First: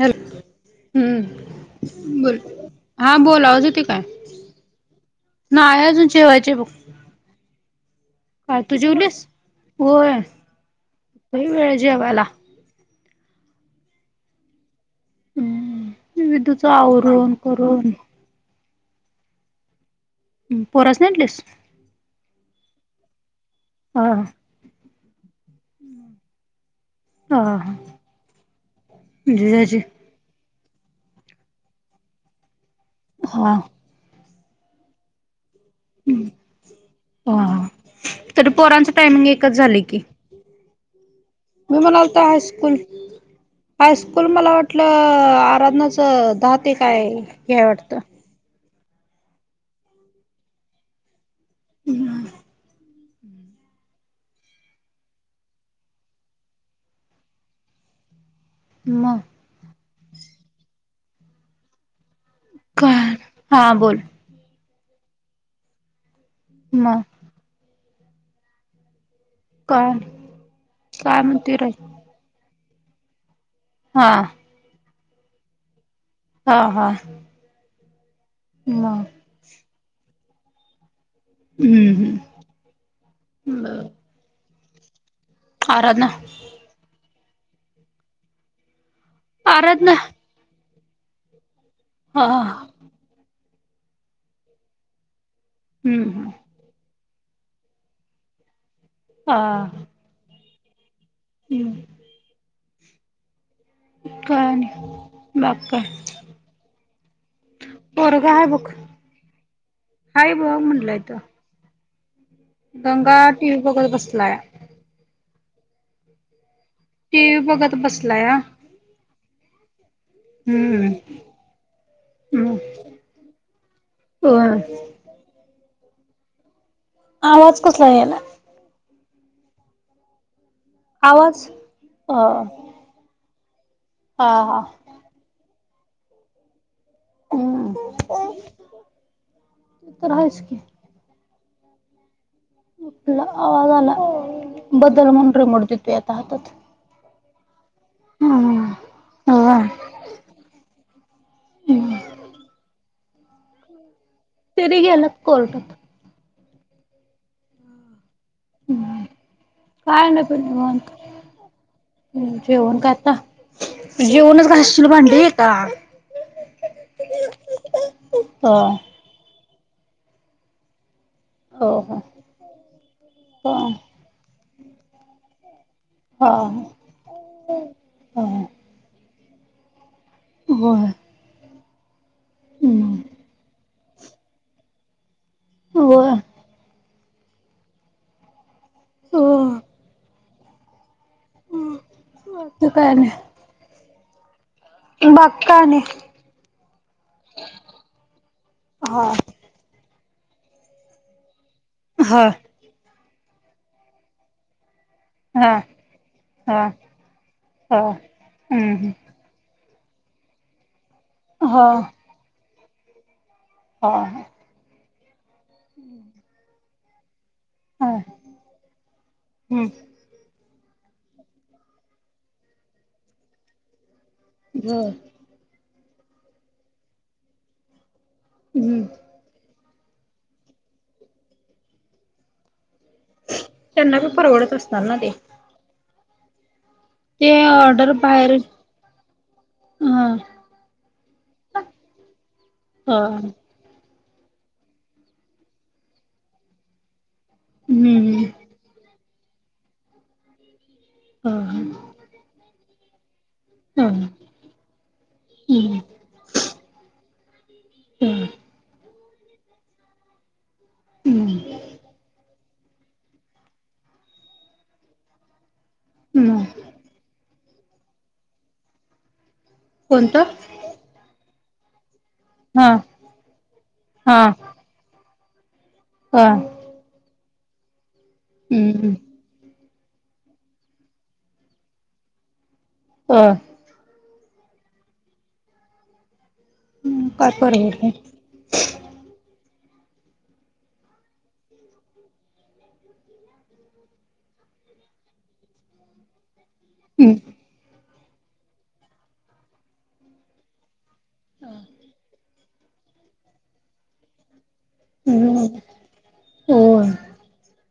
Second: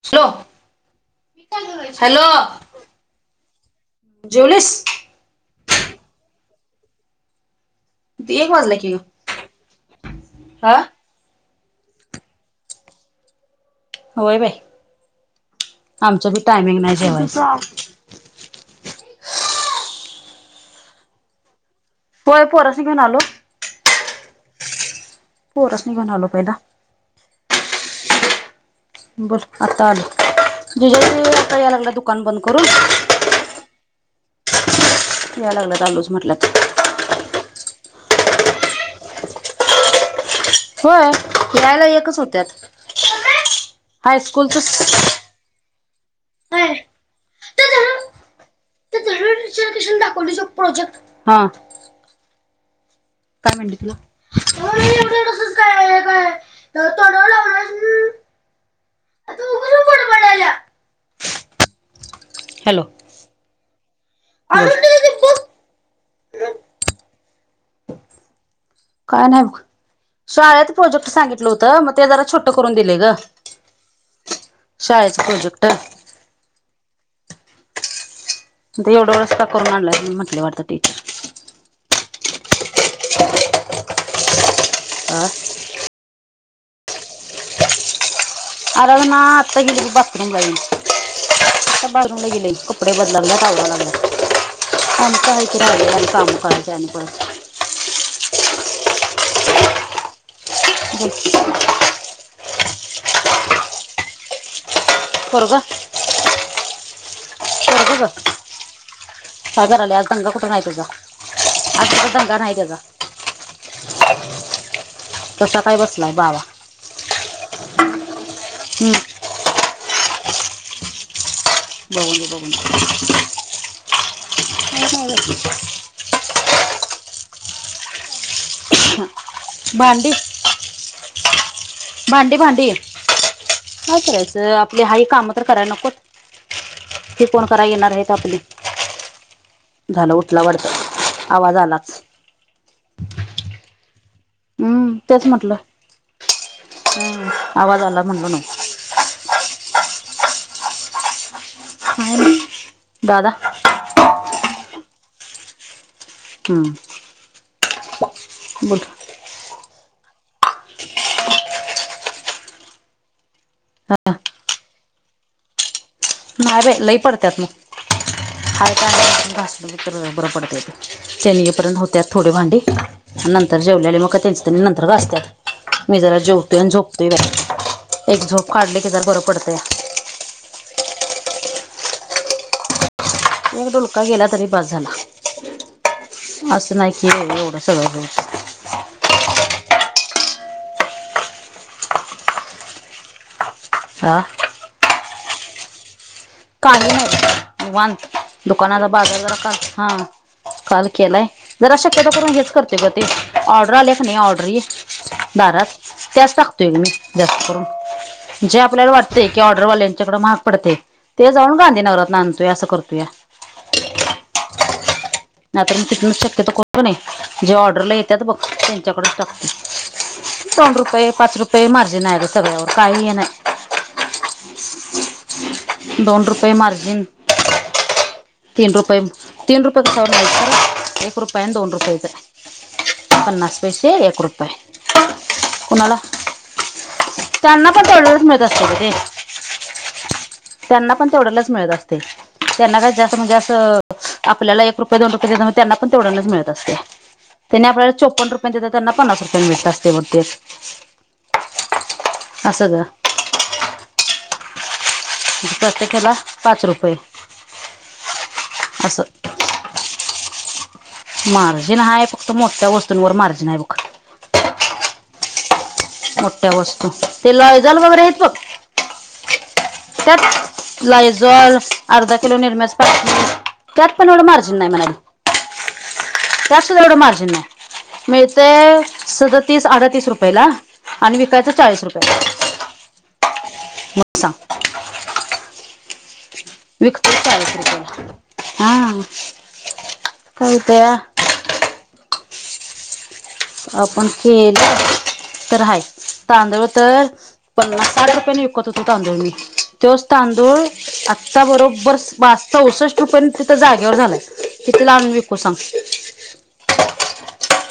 Hello hello हम्म बोल हा बोल आवाज हो ते काय? जेवलीस नाही आहे अजून जेवायची. किती एक काय वाजला तू की ग जेवलीस होय. हा लय वेळ जेवायला. होय बाई हम्म आमचं बी विदूच टायमिंग नाही आवरून जेवायचं. करून पोरासनी आटलीस. होय पोररासनी घेऊन आलो की. हा हा. पोरास्नी घेऊन आलो पहिला. हा हा बोल जिजाजी आता आले, जीजाजी आता याय लागलं दुकान बंद करून. हा याय लागलं आलोज म्हटल्यात. ह तर पोरांचं टायमिंग एकच झाली की. होय मी यायला एकच म्हनालतो होत्यात हायस्कूल हायस्कूल मला हायस्कूलच वाटलं आराधनाच दहा ते काय हेय वाटतं दाखवलीस प्रोजेक्ट हा. हम्म काय पाहिजे. हो तसच काय कायथोड्यावर लावणार [inaudible] ना [unintelligible] [unintelligible] का हा बोल. [unintelligible] म काय नाही व काय शाळेत प्रोजेक्ट काय सांगितलं म्हणते रे होतं म ते जरा छोटं करून दिले गं. हा. शाळेच्या प्रोजेक्ट हाव हा. दे मग एवढे वेळेस का करून मांडलाय म्हटले वाटतं टीचर. हम्म हम्म ब. आ आराधना आराधना आता गेली ब आराधना बाथरूमला [unintelligible] आता हा बाथरूमला गेली कप कपडे बदला लागल्या [unintelligible] आमचं हाय की [unintelligible] हम्म काम करायची आणि प हा. [unintelligible] इयो काय आणि बाका पोरगा बघ काय कराले हाय तंगा कुठून आहे तुझा? आता तर दंगा राही दंगा टी वी बघत बसलाय. तसा काय बसलाय बाबा. टी वी बघत बसलाय आं. हम्म हम्म. बघून दे बघून दे. ओय हाय बघ आवाज कसला यायलय? भांडी आवाज अ भांडी भांडी काय हा करायचं हा आपली हाय काम तर कराय नको. हे कोण करा हम्म येणार ते आहेत आपली झालं तर आहेच उठला की वाटतं. आवाज आलाच. उठला आवाज आला. हम्म बदल तेच मॉन्टरे म्हटलं मोडते ते आता हातात आवाज आला म्हटलं हम्म हम्म. हो काय हम्म. हाय ना दादा? तेरी गेल्यात कोर्टात. हम्म बुट काय ना पण निवांत हम्म जेवण काय आता? जेऊनच घासशील भांडी येता. नाही रे लई पडत्यात म ह हाय काय [unintelligible] घासलो तर बरं पडतय ते. त्यांनी ये पर्यंत हो हो होत्यात थोडे भांडी ह नंतर जेवलेले मग का त्यांचे त्यांनी नंतर घासत्यात. मी जरा हा जेवतोय आणि झोपतोय बाय एक ह झोप काढली की जरा बरं पडतंय. होय. हम्म. एक डूलका गेला तरी बस झाला. हो अ. असं नाही की एवढं सगळं [unintelligible] हो. आत्ता काय नाही. आ? बाकी काय आणि? काही नाही निवांत दुकानाचा हा बाजार जरा का हा. काल केलाय जरा शक्यतो हा करून हेच करते ग, ते ऑर्डर आले का नाही ऑर्डरी हा बारा त्यास टाकतो हा एक मी जास्त करून, हा जे हम्म आपल्याला वाट ते कि ऑर्डरवाल्यांच्याकडें महाग पडते, ते जाऊन हा गांधीनगरात आणतोय असं करतूया. हा हा. नाही तर मी तिथून शक्यतो करून का नाही जे ऑर्डरला हा येतात बघ त्यांच्याकडेचं टाकते. हम्म दोन रुपये, पाच रुपये मार्जिन आहे रे सगळ्यावर काही हे नाही. बर. दोन रुपये मार्जिन तीन हम्म रुपये तीन रुपय कशावर नाहीत एक रुपया अन् दोन रुपयचंय. पन्नास पैसे, त्यांना बी एक रुपय. परवडत असणार ना ते कुणाला? ते त्यांना पण ऑर्डर तेवढंच बाहेर मिळत असतं ग ते. हा. त्यांना पण तेवढ्यालाचं मिळत असते. त्यांना का जास्त ह म्हणजे असं आपल्याला एक रुपये, दोन रुपये देते, त्यांना पण तेवढ्यांनाच मिळत असते. त्यांनी आपल्याला हम्म चोपन्न रुपय देतात, त्यांना पन्नास रुपयांन मिळत असते बघ ते. हा हा. असं ग. हम्म. प्रत्येकाला पाच रुपये. हम्म. असं. मार्जिन हाय फक्त मोठ्या वस्तूंवर मार्जिन आहे बघ. मोठ्या वस्तू ते लायजॉल वगैरे आहेत बघ? कोणतं त्यात लायजॉल, अर्धा किलो हा निरम्याचं पाकीट त्यात पण एवढं मार्जि न नाही मिळाली. हा. त्यातसुधा एवढं मार्जिन नाही मिळतंय हम्म सदतीस अडतीस रुपयेला. आणि विकायचं चाळीस रुपये. हा. मग सांग? विकतोय काय चाळीस परवड रुपयाला. हा काळतंया. [inaudible] आपण केलं तर हाय तांदुळ तर पन्नास साठ रुपयाने विकत होतो तांदूळ मी, त्योच तांदूळ आता बरोबर बा स चौसष्ट रुपयेनं तिथं जागेवर झालाय. कित्लाआणून विकू सांग? उंउ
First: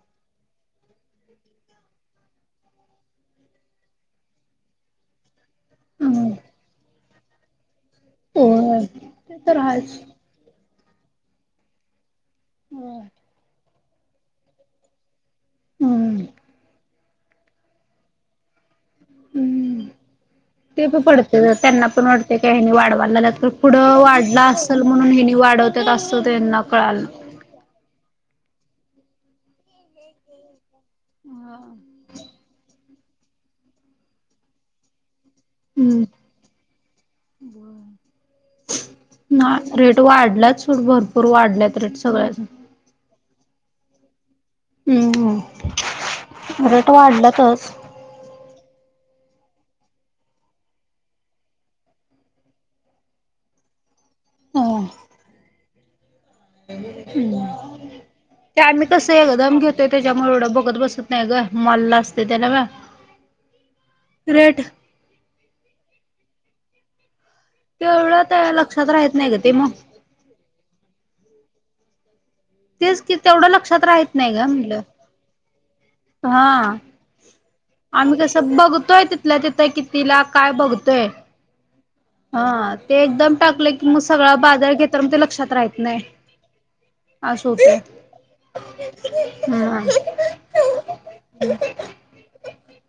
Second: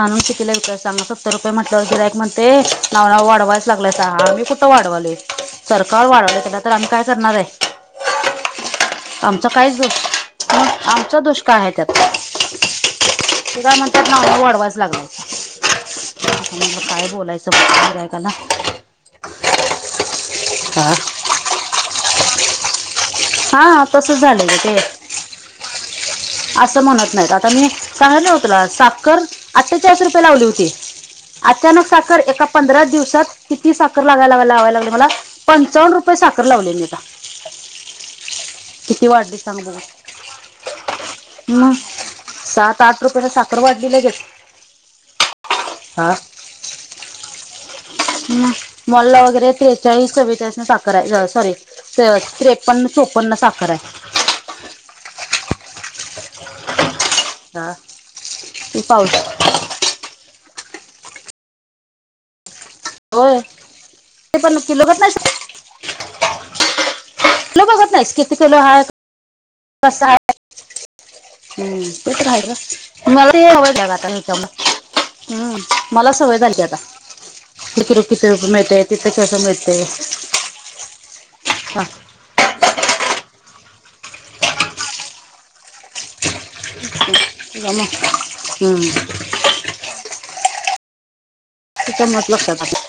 आणून कितीला विकाचा सांग? सत्तर रुपे म्हटल्याव गिरायक म्हणते, नाव राव वाडवायलाच लागयता. आमी कुट कुट्ट वाडवालंय? सरकार वाडवायलंय तेला तर आमी काय करणारय? होय ते आमचा तर काईच आहेच दोष पण आमचा दोष काय हाय त्यात? [unintelligible] ते काय म्हणतात ना वं वाडवायलाच लागलात. हम्म म्हणलं काय बोलायचं बॉ गिराईकाला? हम्म, ते हा पण पडतं, त्यांना पण वाटते का वाढवाय लाग तर हा पुढं तसंच वाढल् अस्सल म्हणून हेनी वाढवत्यात अस्स अस्स म्हणत नाहीत, आता मी सांगतलं नव तुला साक्कर अट्टेचाळीस रुपये लावली होती अचानक साकर, एका पंदराच दिवसात किती साखर लागा लावा लावा लावाय लागले मला. पंचावन् हम्म रुपये साकर लावलेली म आता, किती वाडली सांग बगू? वाडलाच सोड भरपूर वाडल्यात रेट सगळ्याच. ताट रुपयानं साकर वाढली लगेच? हं हं आं? रेट वाडलंतच. हं, मॉलला वगरे त्रेचाळीस चवेचाळीसनी साकराय. सा सॉरी. त्रेवत त्रेपन्न चोपन्न साकराय. हा हम्म, त्या ते मी कसं पाऊस येत दम घ्यूत ते त्याच्यामुळे एवडं बगत बसत नाई ग, मॉलला असते त्याला गा होय, ते पण किलोघात नाहीसा. किलो बघत तेवडं ते लक्षात राहेत नाही ग ते म. असय, हम्म, ते तर आहे ग तेच की तेवढं लक्षात मला राहत नाही ग म्हटलं [unintelligible] हं मला सवय झालीती हा आता. किती रुपये आम्ही किती रुपये कसं मिळते बघत्तोय, तिथे तिथल्या कसं तिथं मिळते हा कित्तीला काय बघतोय. हां, ते एकदम टाकले की मग सगळा बाजळ घेता म ते लक्षात राहेत नाही. अशं होतंय, त्याच्यामुळे हम्म [inaudible] हा. [inaudible] मत लक्षात आलं.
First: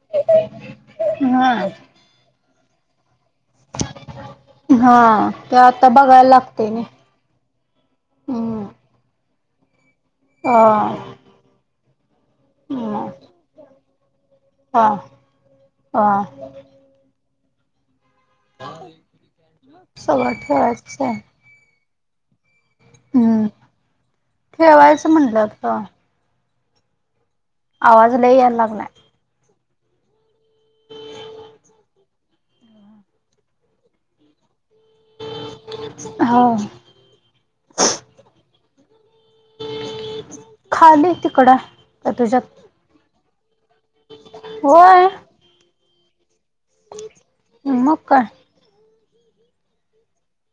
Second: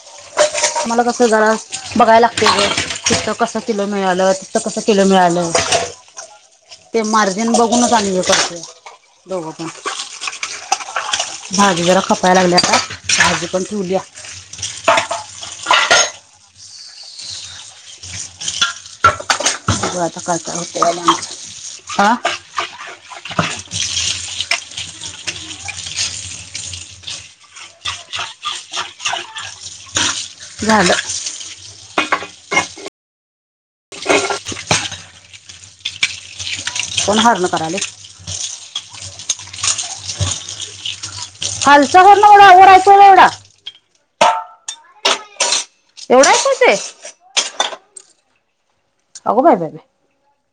मला कसं जरा हा. बघाय लागते ग, तिथं कसं किलो मिळालं? तितं कसं किलो हा मिळालं? ते आता बघायला लागतंय नाही ते मार त्यान बघूनच आणलं [inaudible] दोघं पण. ऑअ [inaudible] भाजी जरा खपाय लागली आता, भाजी पण ठेवलीय. हॉ, हॉ [inaudible] सगळं ठेवायचंच [inaudible] अं? हं, ठेवायचं म्हनलं आता. आवाज लई याय लागलाय. झालं. [inaudible] हाव. कोण हारणं करायले? [inaudible] खाली तीक खालचा वर [unintelligible] रेवडा. होय. एवढा एकच ये. मग काय अगो बाय बाय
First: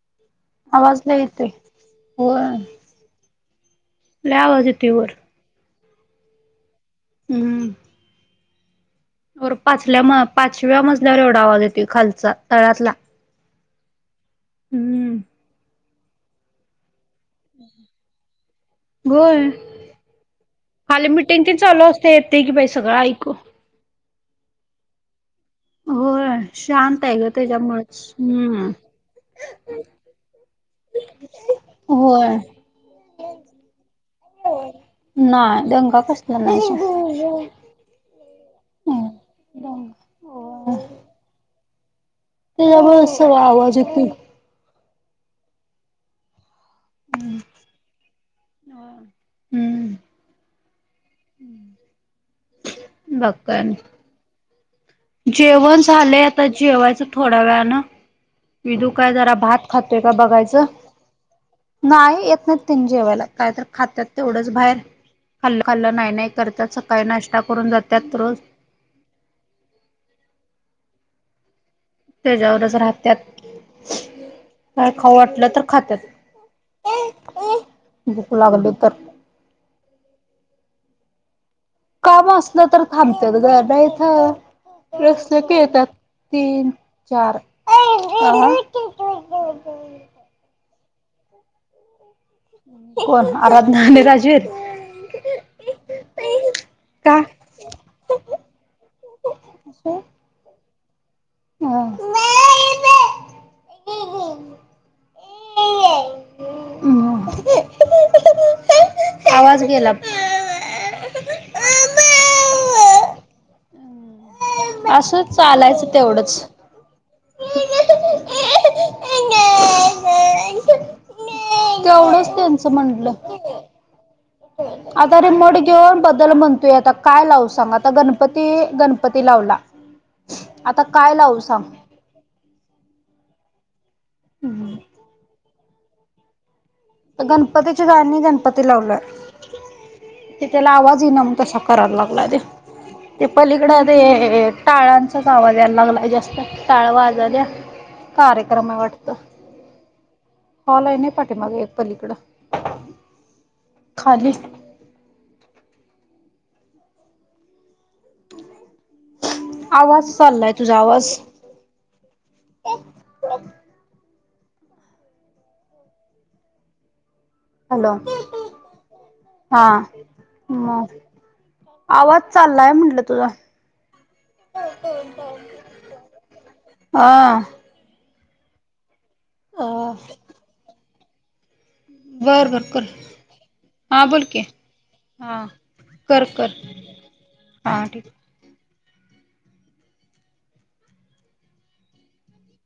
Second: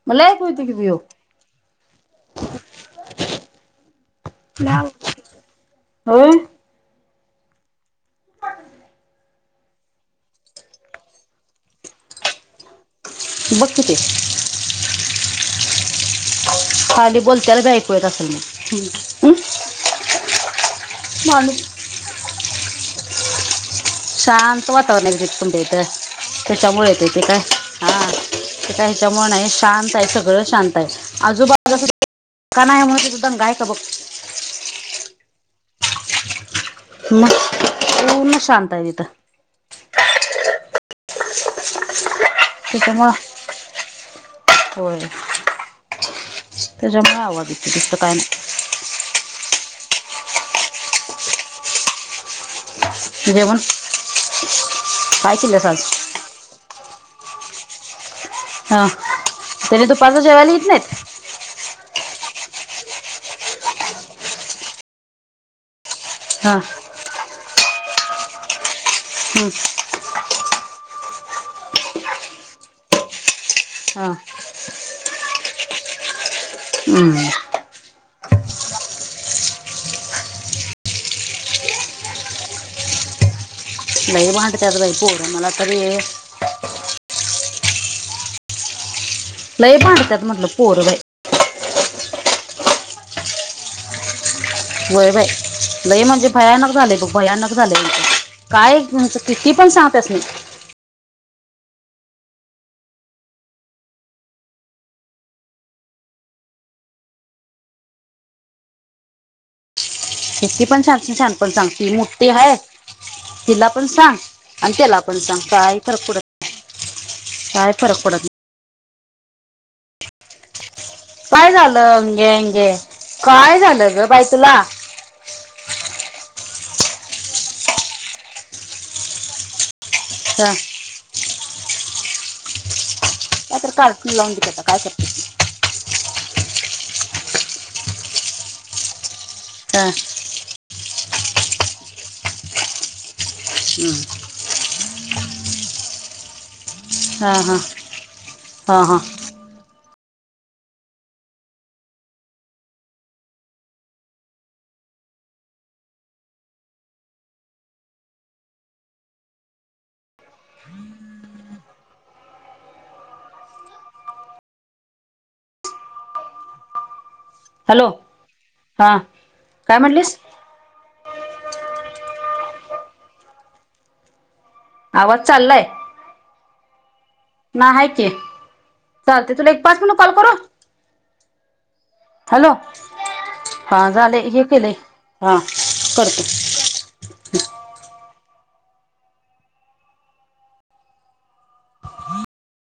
मला एक आवाज लय येतोय, होय. लय आवाज येतोय वर होय. हम्म वर पाचल्या म पाचव्या मजल्यावर एवढा आवाज येतोय खालचा तळातला बघ किती हम्म खाली बोलत्याला बी ऐकू येत असेल मग होय खाली मिटिंग ते हं? चालू असते येते की बाई सगळं ऐकू शांत वातावरण ये एकदम तुमच्या इथं होय त्याच्यामुळे शांत येते आहे ते ग काय हा त्याच्यामुळेच हम्म. ते काय ह्याच्यामुळे नाही शांत आहे सगळं शांत आजूबाजला होय दंगा आहे का बघ नाही दंगा कसला नाही. म सोड. पुर्ण शांत ये तिथ हा. त्याचमुळ‌ त्याच्यामुळं सगळ आवाज येतोय. होय, त्याच्यामुळे आवाज येतो दुसर काय नाही. हम्म. [inaudible] बघ जेवण? काय आणि काय केलंस जेवण आज झालंय, आता जेवायचं थोडा वेळाना हां विदू काय जरा भात त्याने खातोय का दुपारचं जेवायला बघायचं येत नाहीत नाही येत नाही त्यांनी जेवायला काय तर खात्यात तेवढंच बाहेर खाल्लं खाल्लं नाही नाही हां करतात सकाळी नाश्ता करून जात्यात रोज हम्म त्याच्यावरच राहत्यात. हा. काय खाऊ वाटलं तर खात्यात. हम्म. भुक लागली तर काम असलं तर थांबत्यात ग लय भांडतात बाई पोरं मला नाहीतर तरी येत्यात. तीन चार लई भांडत्यात म्हटल पोर बाई कोण आराधना आणि राजवीर व्हय बाई लई म्हणजे भयानक झाले बघ का भयानक झाले. काय तुमचं किती पण सांग त्यासनी हा हो हो. हम्म आवाज गेला इतकी पण शहाणपण शहाणपण सांगती मोठी आहे तिला पण सांग. आणि त्याला पण असं सांग काय चालायचं तरफड तेवढंच. काय फरक पडत नाही. काय झालं? तेवढंच अंगे त्यांचं अंगे म्हटलं. काय झालं ग बाय तुला? आता रिमोट घेऊन बदल म्हणतोय आता. काय लावू सांग आता गणपती. गणपती लावला. ह् [unintelligible] ह. आता काय लावू सांग? कायतर कार्टून लावून दे की आता. काय करतीस. आता गणपतीची गाणी. गणपती लावलय. हा. ते त्याला आवाज येईना मग तसा कराय लागलाय तो. ते पलीकड ती. ते टाळांचाच आवाज याय लागलाय जास्त. टाळ हा, वाजाल्यात हा, कार्यक्रम हा, आहे हा, हा. वाटतं. हॉल आहे नाही पाठीमागे एक पलीकड खाली आवाज चाललाय तुझा. आवाज. हॅलो. हा हा. काय म्हटलीस मग. आवाज चाललाय म्हंटलं तुझा. आवाज चाललाय? हा नाही आहे की. चालतंय तुला एक पाच मिनिटानं कॉल करू. बरं हॅलो बर कर. हा झाले बोल की. हे केले हा करतो कर कर. हा ठीक आहे.